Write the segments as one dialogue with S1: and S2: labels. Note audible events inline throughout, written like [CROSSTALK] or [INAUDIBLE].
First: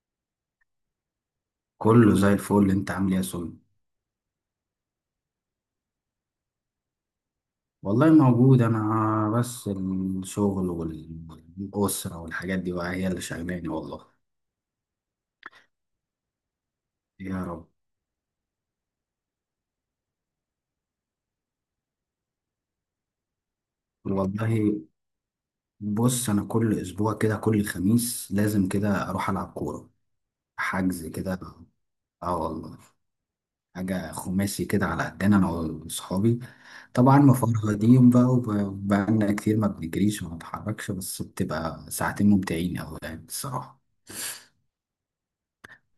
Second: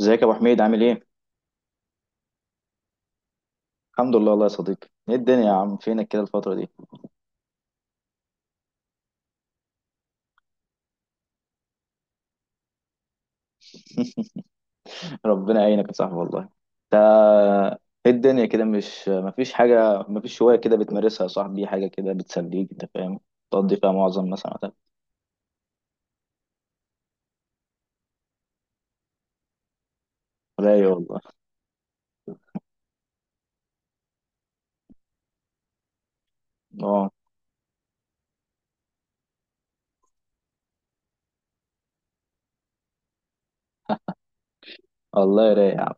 S1: ازيك يا ابو حميد عامل ايه؟
S2: كله زي الفل، انت عامل ايه يا سون؟
S1: الحمد لله والله يا صديقي. ايه الدنيا يا عم؟ فينك كده الفتره دي؟
S2: والله موجود، انا بس الشغل والاسره والحاجات دي بقى هي اللي شغلاني والله.
S1: [LAUGHS] ربنا يعينك يا صاحبي والله. انت
S2: يا رب.
S1: ايه الدنيا كده؟ مش مفيش حاجه، مفيش هوايه كده بتمارسها يا صاحبي، حاجه كده بتسليك، انت فاهم، تقضي فيها معظم مثلا وقتك؟
S2: والله، بص انا كل اسبوع كده، كل خميس لازم كده اروح العب كوره،
S1: رايق
S2: حجز
S1: والله.
S2: كده. اه والله، حاجه خماسي كده على قدنا انا واصحابي.
S1: اه
S2: طبعا مفرهدين بقى، وبقالنا كتير ما بنجريش وما بنتحركش، بس بتبقى ساعتين ممتعين قوي يعني الصراحه.
S1: والله رايق يا عم.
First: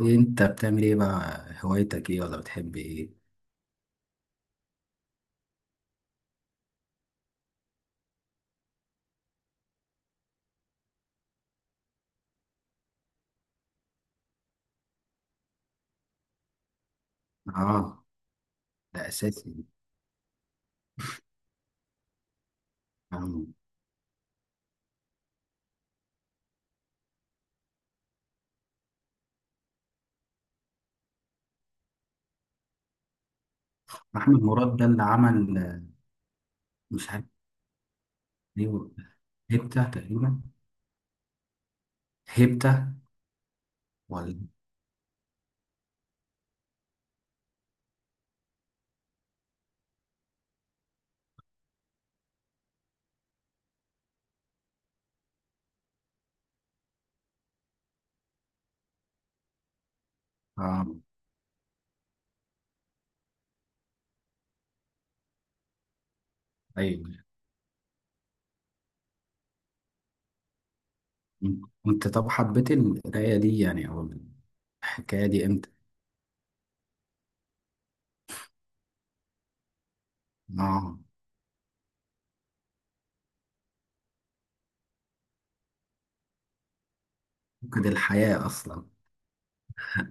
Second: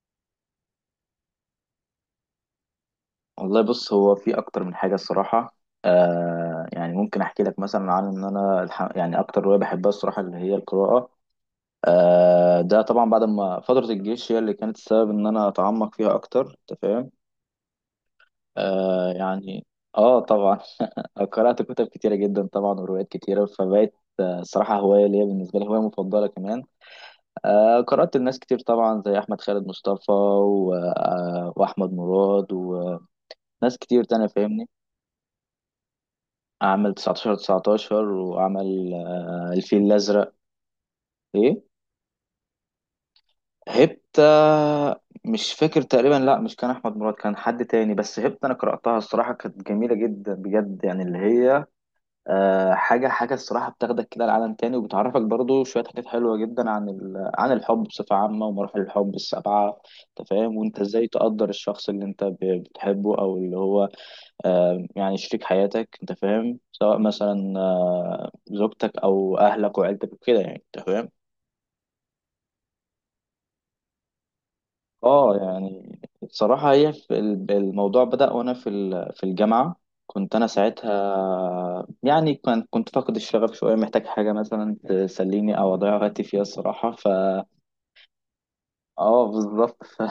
S2: انت بتعمل ايه بقى؟ هوايتك ايه ولا بتحب ايه؟
S1: والله بص، هو في اكتر من حاجه الصراحه. يعني ممكن احكي لك مثلا عن ان انا يعني اكتر هوايه بحبها الصراحه اللي هي القراءه. ده طبعا بعد ما فتره الجيش هي اللي كانت السبب ان انا اتعمق فيها اكتر، انت فاهم.
S2: اه، ده
S1: آه
S2: اساسي.
S1: يعني اه طبعا. [LAUGHS] قرأت كتب كتيرة جدا طبعا وروايات كتيرة
S2: آه.
S1: فبقت صراحة هواية ليا، بالنسبة لي هواية مفضلة كمان. قرأت لناس كتير طبعا زي أحمد خالد مصطفى و... آه وأحمد مراد وناس كتير تانية،
S2: احمد
S1: فاهمني.
S2: مراد ده اللي عمل.
S1: عمل
S2: مش عارف
S1: 19 19
S2: ليه.
S1: وعمل الفيل
S2: هيبتا
S1: الأزرق.
S2: تقريبا.
S1: إيه
S2: هيبتا.
S1: هبت؟
S2: ولا.
S1: مش فاكر تقريبا، لا مش كان أحمد مراد، كان حد تاني. بس هبت أنا قرأتها الصراحة، كانت جميلة جدا بجد يعني، اللي هي حاجة الصراحة بتاخدك كده لعالم تاني، وبتعرفك برضو شوية حاجات حلوة جدا عن عن الحب بصفة عامة، ومراحل الحب السبعة. أنت فاهم؟ وأنت
S2: اه.
S1: إزاي تقدر الشخص اللي أنت بتحبه أو اللي هو يعني شريك حياتك، أنت فاهم، سواء
S2: ايوه.
S1: مثلا زوجتك أو أهلك وعيلتك وكده، يعني أنت فاهم.
S2: انت طب حبيت القرايه دي يعني، او الحكايه
S1: اه
S2: دي امتى؟
S1: يعني بصراحة هي في الموضوع بدأ وانا في في الجامعة. كنت انا
S2: اه،
S1: ساعتها يعني كنت فاقد الشغف شوية، محتاج حاجة مثلا تسليني او اضيع وقتي فيها الصراحة، ف
S2: فقد الحياه اصلا.
S1: اه بالظبط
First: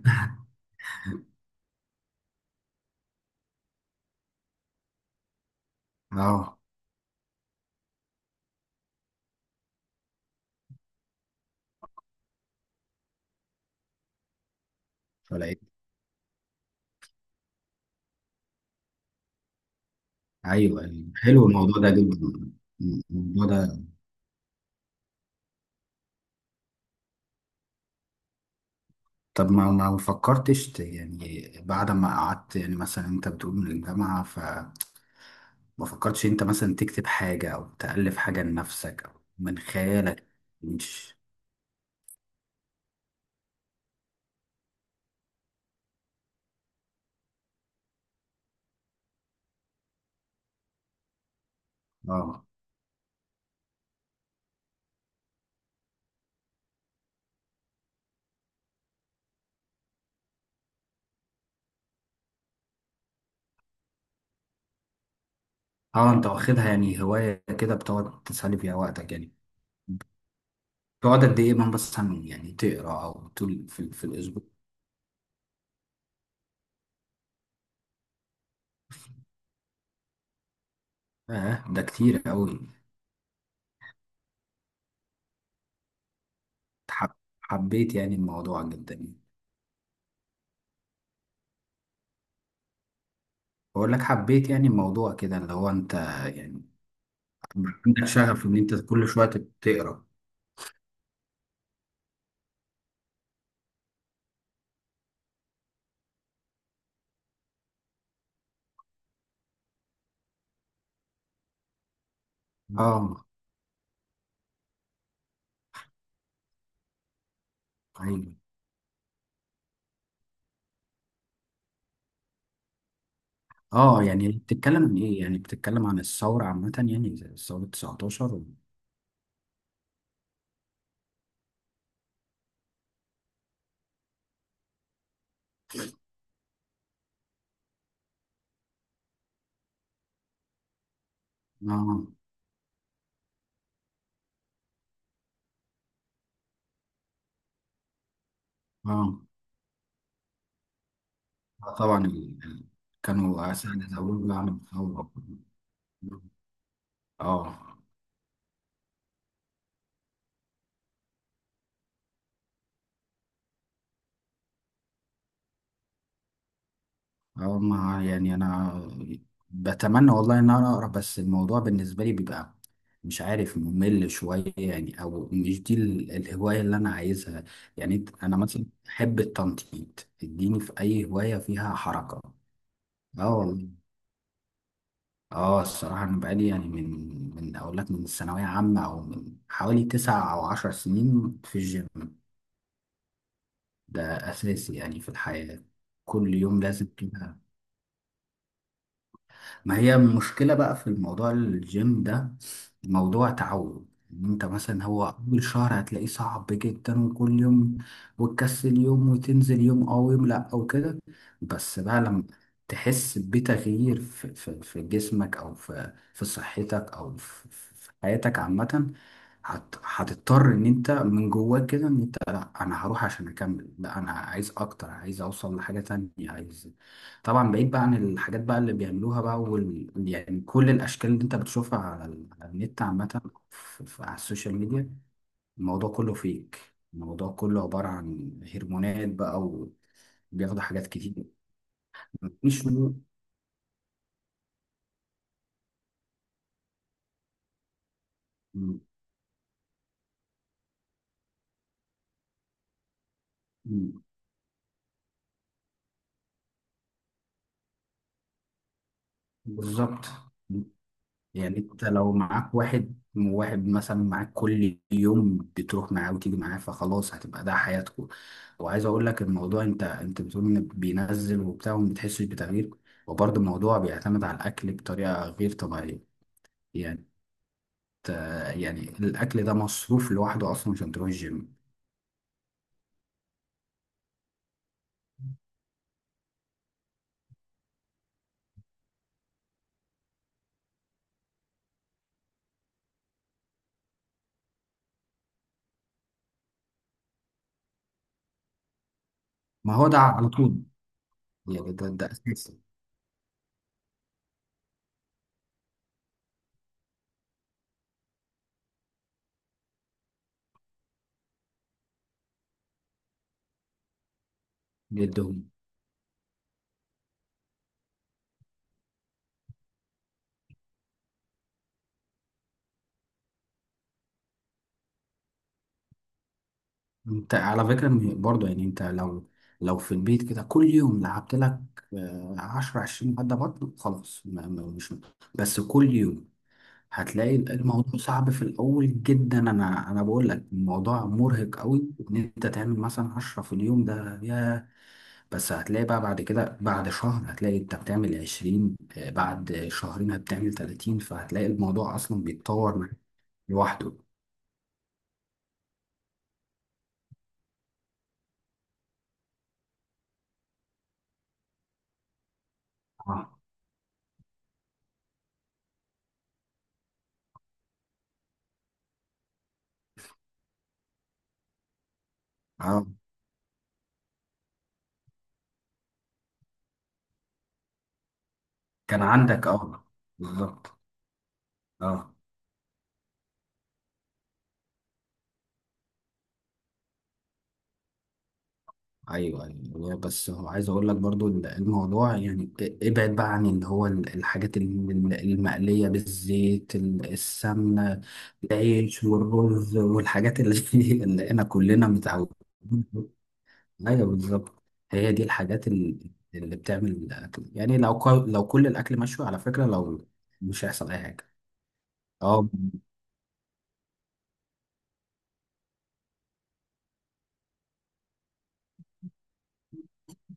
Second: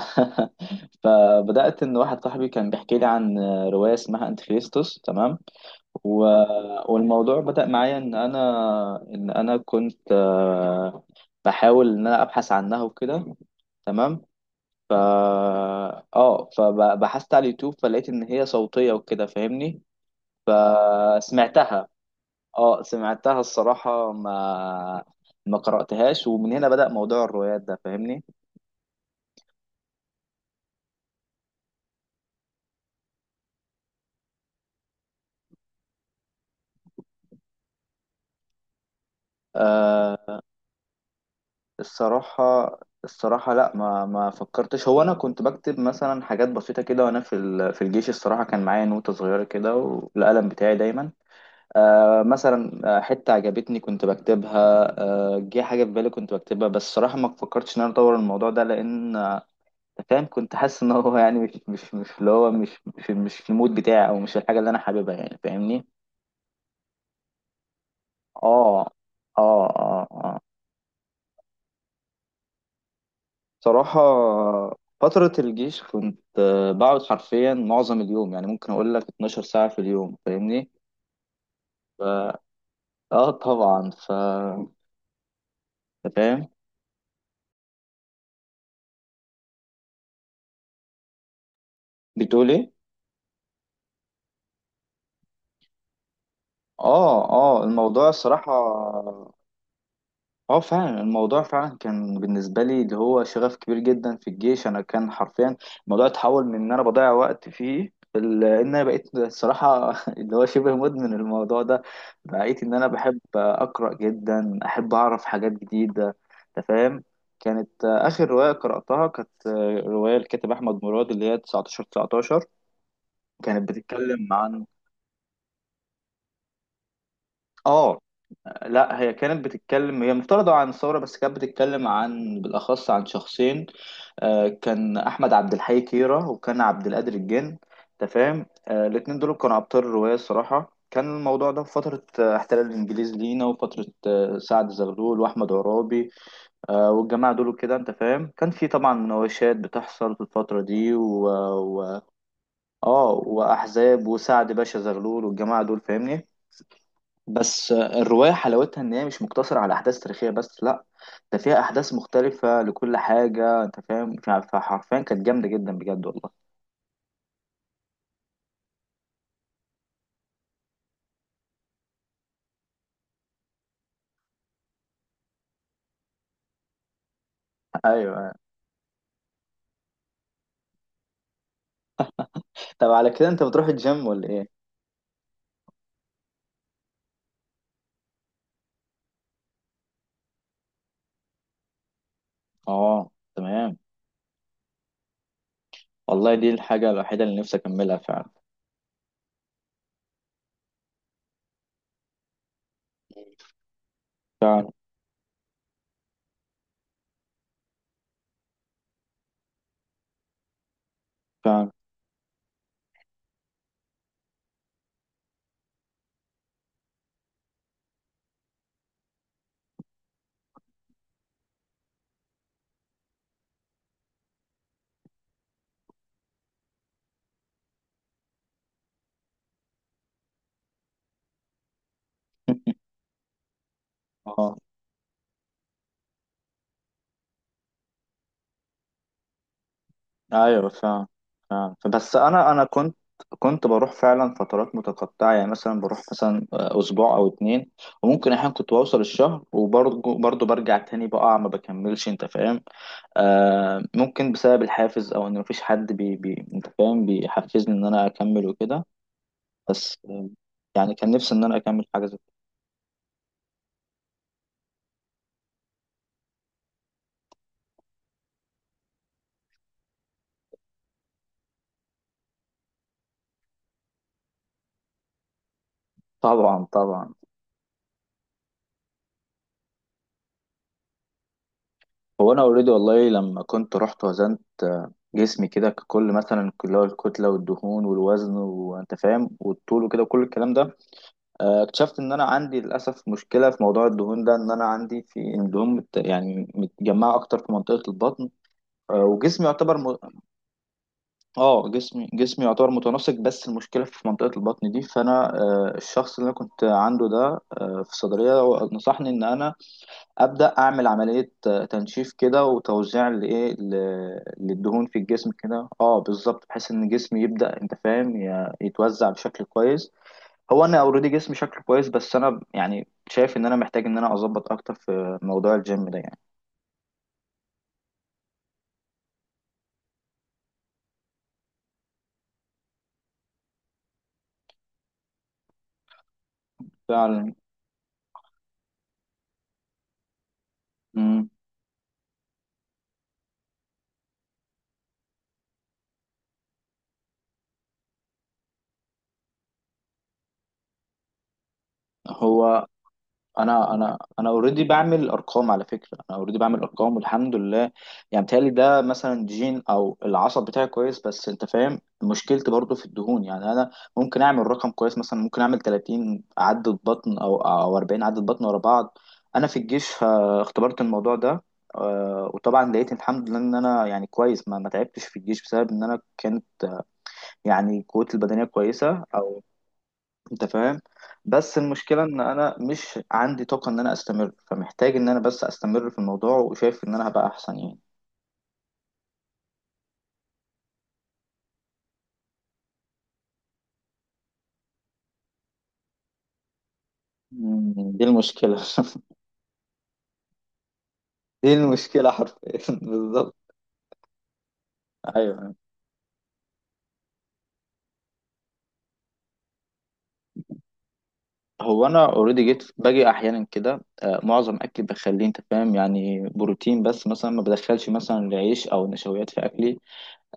S1: [LAUGHS] فبدأت ان واحد صاحبي كان بيحكي لي عن رواية اسمها انتيخريستوس، تمام. و...
S2: اه،
S1: والموضوع بدأ معايا ان انا ان انا كنت بحاول ان انا ابحث عنها وكده، تمام. ف
S2: فلقيت.
S1: اه فبحثت على اليوتيوب، فلقيت ان هي صوتية وكده، فاهمني.
S2: ايوه، أيوة. حلو الموضوع
S1: فسمعتها.
S2: ده جدا.
S1: اه سمعتها
S2: الموضوع ده.
S1: الصراحة، ما قرأتهاش، ومن هنا بدأ موضوع الروايات ده، فاهمني.
S2: طب ما فكرتش يعني بعد ما قعدت يعني مثلا انت بتقول من الجامعه، ما فكرتش انت مثلا تكتب حاجة او تألف حاجة لنفسك او من خيالك؟
S1: آه
S2: مش.
S1: الصراحة، الصراحة لا ما فكرتش. هو انا كنت بكتب مثلا حاجات بسيطة كده وانا في في الجيش، الصراحة كان معايا نوتة صغيرة كده والقلم بتاعي دايما.
S2: اه،
S1: مثلا حتة عجبتني كنت بكتبها، جه حاجة في بالي كنت بكتبها. بس صراحة ما فكرتش إن أنا أطور الموضوع ده، لأن أنت فاهم، كنت حاسس إن هو يعني مش اللي هو مش مش مش في المود بتاعي، أو مش الحاجة اللي أنا حاببها، يعني فاهمني؟
S2: اه. انت واخدها يعني هواية كده، بتقعد تسلي فيها
S1: آه
S2: وقتك يعني؟
S1: آه،
S2: تقعد قد ايه من بس يعني تقرا، او طول في,
S1: صراحة
S2: في الاسبوع؟
S1: فترة الجيش كنت بقعد حرفيا معظم اليوم، يعني ممكن أقول لك 12 ساعة في اليوم، فاهمني؟
S2: اه، ده كتير
S1: ف...
S2: قوي.
S1: آه طبعا ف أنت فاهم؟
S2: حب حبيت يعني الموضوع جدا يعني.
S1: بتقول إيه؟
S2: بقول لك حبيت يعني الموضوع كده اللي هو انت يعني.
S1: اه
S2: عندك
S1: الموضوع
S2: شغف
S1: الصراحة،
S2: ان انت كل شوية تقرا.
S1: اه فعلا الموضوع فعلا كان بالنسبة لي اللي هو شغف كبير جدا. في الجيش انا كان حرفيا الموضوع اتحول من ان انا بضيع وقت فيه ان انا بقيت الصراحة [LAUGHS] اللي هو شبه مدمن الموضوع ده، بقيت ان انا بحب
S2: اه.
S1: اقرأ جدا، احب اعرف حاجات جديدة، انت فاهم. كانت اخر
S2: ايوه.
S1: رواية قرأتها كانت رواية الكاتب احمد مراد اللي هي 19 19، كانت
S2: اه، يعني
S1: بتتكلم عن
S2: بتتكلم عن ايه؟ يعني بتتكلم عن الثورة عامة، يعني زي ثورة
S1: اه
S2: 19 و.
S1: لا، هي كانت بتتكلم، هي مفترضة عن الثورة، بس كانت بتتكلم عن بالأخص عن شخصين. كان أحمد عبد الحي كيرة، وكان عبد القادر الجن. أنت فاهم؟ الاتنين دول كانوا أبطال الرواية الصراحة. كان الموضوع ده في فترة
S2: اه،
S1: احتلال الإنجليز لينا، وفترة سعد زغلول وأحمد عرابي. والجماعة دول كده، أنت فاهم، كان في طبعا
S2: اه،
S1: مناوشات بتحصل في الفترة دي، و...
S2: آه،
S1: و...
S2: طبعا.
S1: آه
S2: كانوا أسعد
S1: وأحزاب،
S2: أول
S1: وسعد
S2: بعمل
S1: باشا
S2: ثورة.
S1: زغلول والجماعة دول، فاهمني.
S2: اه.
S1: بس الرواية حلاوتها إن هي مش مقتصرة على أحداث تاريخية بس، لأ، ده فيها أحداث مختلفة لكل حاجة، أنت فاهم. فحرفيا كانت جامدة جدا بجد والله.
S2: اه. ما يعني انا بتمنى والله ان انا اقرا، بس الموضوع بالنسبة لي بيبقى مش عارف، ممل شوية يعني، او مش دي الهواية اللي انا عايزها.
S1: [LAUGHS]
S2: يعني
S1: أيوه.
S2: انا مثلا احب التنطيط، اديني في اي هواية فيها حركة.
S1: طب على كده
S2: اه
S1: أنت بتروح
S2: والله.
S1: الجيم ولا إيه؟
S2: اه، الصراحة أنا بقالي يعني من أقول لك، من الثانوية عامة، أو من حوالي 9 أو 10 سنين في الجيم.
S1: آه تمام.
S2: ده أساسي يعني في الحياة. كل
S1: والله دي
S2: يوم لازم
S1: الحاجة الوحيدة اللي
S2: كده.
S1: نفسي أكملها فعلا.
S2: ما هي المشكلة بقى في الموضوع الجيم ده؟ موضوع تعود. إن انت
S1: فعلا،
S2: مثلا، هو اول شهر هتلاقيه صعب جدا، وكل يوم وتكسل يوم وتنزل يوم او يوم لا او كده.
S1: فعلا.
S2: بس بقى لما تحس بتغيير في جسمك، او في صحتك، او في حياتك عامة، هتضطر ان انت من جواك كده، ان انت لا، انا هروح عشان اكمل، لا انا عايز اكتر، عايز اوصل لحاجة تانية، عايز. طبعا بعيد بقى عن الحاجات بقى اللي بيعملوها بقى، يعني كل الاشكال اللي انت بتشوفها على النت
S1: [LAUGHS]
S2: عامه، على السوشيال
S1: آه
S2: ميديا. الموضوع كله فيك. الموضوع كله عباره عن هرمونات بقى، وبياخدوا
S1: أيوه
S2: حاجات
S1: فعلا.
S2: كتير.
S1: بس انا
S2: مش.
S1: كنت، كنت بروح فعلا فترات متقطعه، يعني مثلا بروح مثلا اسبوع او اتنين، وممكن احيانا كنت بوصل الشهر وبرضه، برجع تاني بقع ما بكملش، انت فاهم.
S2: م-
S1: ممكن بسبب الحافز، او ان مفيش حد بي بي انت فاهم بيحفزني ان انا اكمل وكده. بس
S2: بالظبط.
S1: آه يعني كان نفسي ان انا
S2: يعني انت
S1: اكمل حاجه
S2: لو
S1: زي كده.
S2: معاك واحد واحد مثلا، معاك كل يوم بتروح معاه وتيجي معاه، فخلاص هتبقى ده حياتكم. وعايز اقول لك الموضوع، انت بتقول ان بينزل وبتاع وما بتحسش بتغيير، وبرضه الموضوع بيعتمد على الاكل بطريقه غير طبيعيه.
S1: طبعا،
S2: يعني،
S1: طبعا.
S2: يعني الاكل ده مصروف لوحده اصلا عشان تروح الجيم.
S1: هو انا اوريدي والله لما كنت رحت وزنت جسمي كده ككل، مثلا اللي هو الكتله والدهون والوزن، وانت فاهم، والطول وكده وكل الكلام ده. اكتشفت ان انا عندي للاسف مشكله في موضوع الدهون ده، ان انا عندي في الدهون يعني متجمعه اكتر في منطقه البطن. وجسمي
S2: ما
S1: يعتبر
S2: هو
S1: م...
S2: ده على طول.
S1: اه
S2: يعني ده
S1: جسمي،
S2: ده اساسي
S1: يعتبر متناسق، بس المشكله في منطقه البطن دي. فانا الشخص اللي انا كنت عنده ده في الصيدليه، هو نصحني ان انا ابدا اعمل عمليه تنشيف كده، وتوزيع للدهون في
S2: جدا.
S1: الجسم كده. اه بالظبط، بحيث ان جسمي يبدا انت فاهم يتوزع بشكل كويس. هو انا اوريدي جسمي شكله كويس، بس انا يعني شايف ان انا محتاج ان انا اظبط اكتر في موضوع الجيم ده يعني.
S2: انت على فكرة، برضه يعني انت لو في البيت كده كل يوم لعبت لك، 10 20 عدة بطن، خلاص، مش بس كل يوم
S1: فعلا.
S2: هتلاقي الموضوع صعب في الأول جدا، أنا بقول لك الموضوع
S1: مم.
S2: مرهق قوي إن أنت تعمل مثلا 10 في اليوم ده يا. بس هتلاقي بقى بعد كده، بعد شهر هتلاقي أنت بتعمل 20، بعد شهرين هتعمل 30، فهتلاقي الموضوع أصلا
S1: هو
S2: بيتطور معاك
S1: انا
S2: لوحده.
S1: انا انا اوريدي بعمل ارقام على فكره، انا اوريدي بعمل ارقام والحمد لله. يعني بتهيألي ده مثلا جين، او العصب بتاعي كويس، بس انت فاهم مشكلتي برضو في الدهون
S2: اه.
S1: يعني. انا ممكن اعمل رقم كويس، مثلا ممكن اعمل 30 عدة بطن او 40 عدة بطن ورا بعض. انا في الجيش اختبرت الموضوع ده وطبعا
S2: اه.
S1: لقيت الحمد لله ان انا يعني كويس، ما تعبتش في الجيش بسبب ان انا كانت يعني قوتي البدنيه
S2: كان
S1: كويسه، او
S2: عندك اه
S1: انت
S2: بالظبط.
S1: فاهم. بس المشكله
S2: اه،
S1: ان انا مش عندي طاقه ان انا استمر، فمحتاج ان انا بس استمر في الموضوع، وشايف ان انا هبقى احسن يعني.
S2: ايوه، ايوه، والله بس هو عايز اقول لك برضو الموضوع، يعني ابعد بقى عن اللي هو الحاجات المقليه بالزيت، السمنه،
S1: دي المشكله.
S2: العيش والرز والحاجات اللي [LAUGHS] اللي
S1: [LAUGHS]
S2: احنا
S1: دي
S2: كلنا
S1: المشكله حرفيا.
S2: متعودين.
S1: [LAUGHS] بالظبط،
S2: ايوه، بالظبط. هي دي
S1: ايوه.
S2: الحاجات اللي بتعمل الاكل، يعني لو كل الاكل مشوي على فكره، لو مش هيحصل اي حاجه.
S1: هو انا اوريدي
S2: اه،
S1: جيت باجي احيانا كده، معظم اكلي بخليه انت فاهم يعني بروتين بس، مثلا ما بدخلش مثلا عيش او نشويات في اكلي.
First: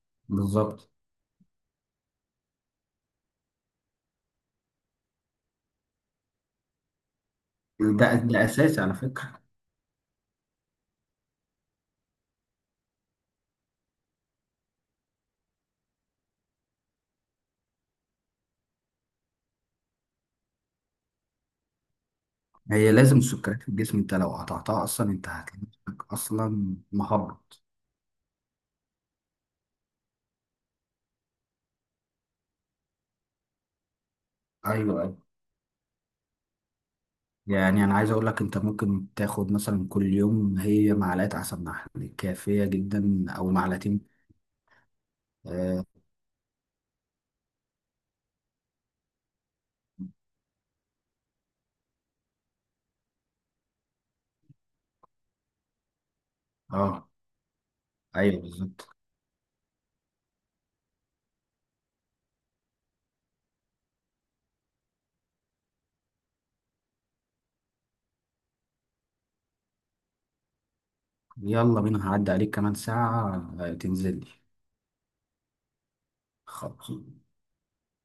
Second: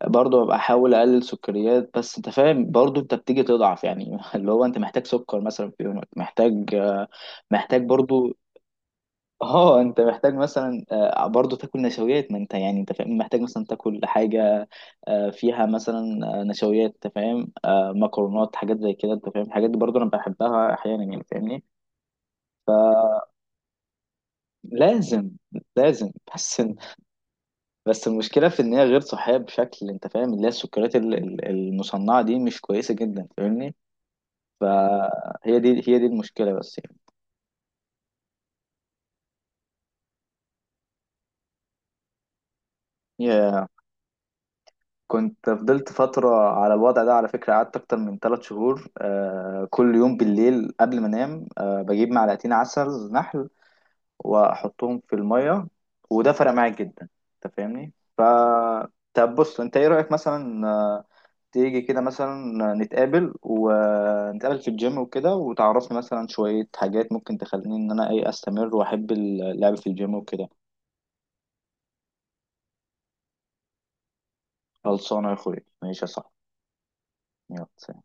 S1: برضه ببقى
S2: بالظبط.
S1: احاول اقلل سكريات. بس انت فاهم برضه انت بتيجي تضعف يعني، [LAUGHS] اللي هو انت محتاج سكر مثلا في يومك، محتاج محتاج
S2: ده
S1: برضو.
S2: ده اساسي على فكره.
S1: اه انت محتاج مثلا برضه تاكل نشويات، ما انت يعني انت فاهم محتاج مثلا تاكل حاجه فيها مثلا نشويات، انت فاهم، مكرونات حاجات زي كده، انت فاهم، الحاجات دي برضه انا بحبها احيانا يعني فاهمني.
S2: هي لازم السكريات في الجسم، انت لو قطعتها اصلا، انت
S1: لازم،
S2: هتلاقي
S1: لازم. [LAUGHS]
S2: نفسك
S1: بس،
S2: اصلا مهبط.
S1: بس المشكله في ان هي غير صحيه بشكل، انت فاهم اللي هي السكريات المصنعه دي مش كويسه جدا، فاهمني.
S2: ايوه، ايوه.
S1: فهي دي، هي دي المشكله بس.
S2: يعني انا عايز اقول لك، انت ممكن تاخد مثلا كل يوم هي معلقه عسل نحل كافيه جدا او
S1: يعني
S2: معلقتين.
S1: كنت
S2: اه.
S1: فضلت فترة على الوضع ده على فكرة، قعدت أكتر من ثلاث شهور. آه كل يوم بالليل قبل ما أنام، آه بجيب معلقتين عسل نحل وأحطهم في المية، وده فرق معايا جدا.
S2: آه.
S1: أنت فاهمني؟ ف
S2: ايوه، بالظبط.
S1: طب بص أنت إيه رأيك مثلا تيجي كده مثلا نتقابل، ونتقابل في الجيم وكده، وتعرفني مثلا شوية حاجات ممكن تخليني إن أنا إيه أستمر وأحب اللعب في الجيم وكده.
S2: يلا بينا، هعدي عليك كمان ساعه. آه، تنزل لي.
S1: خلصانة يا أخويا، ماشي يا صاحبي.
S2: خلاص.
S1: يلا.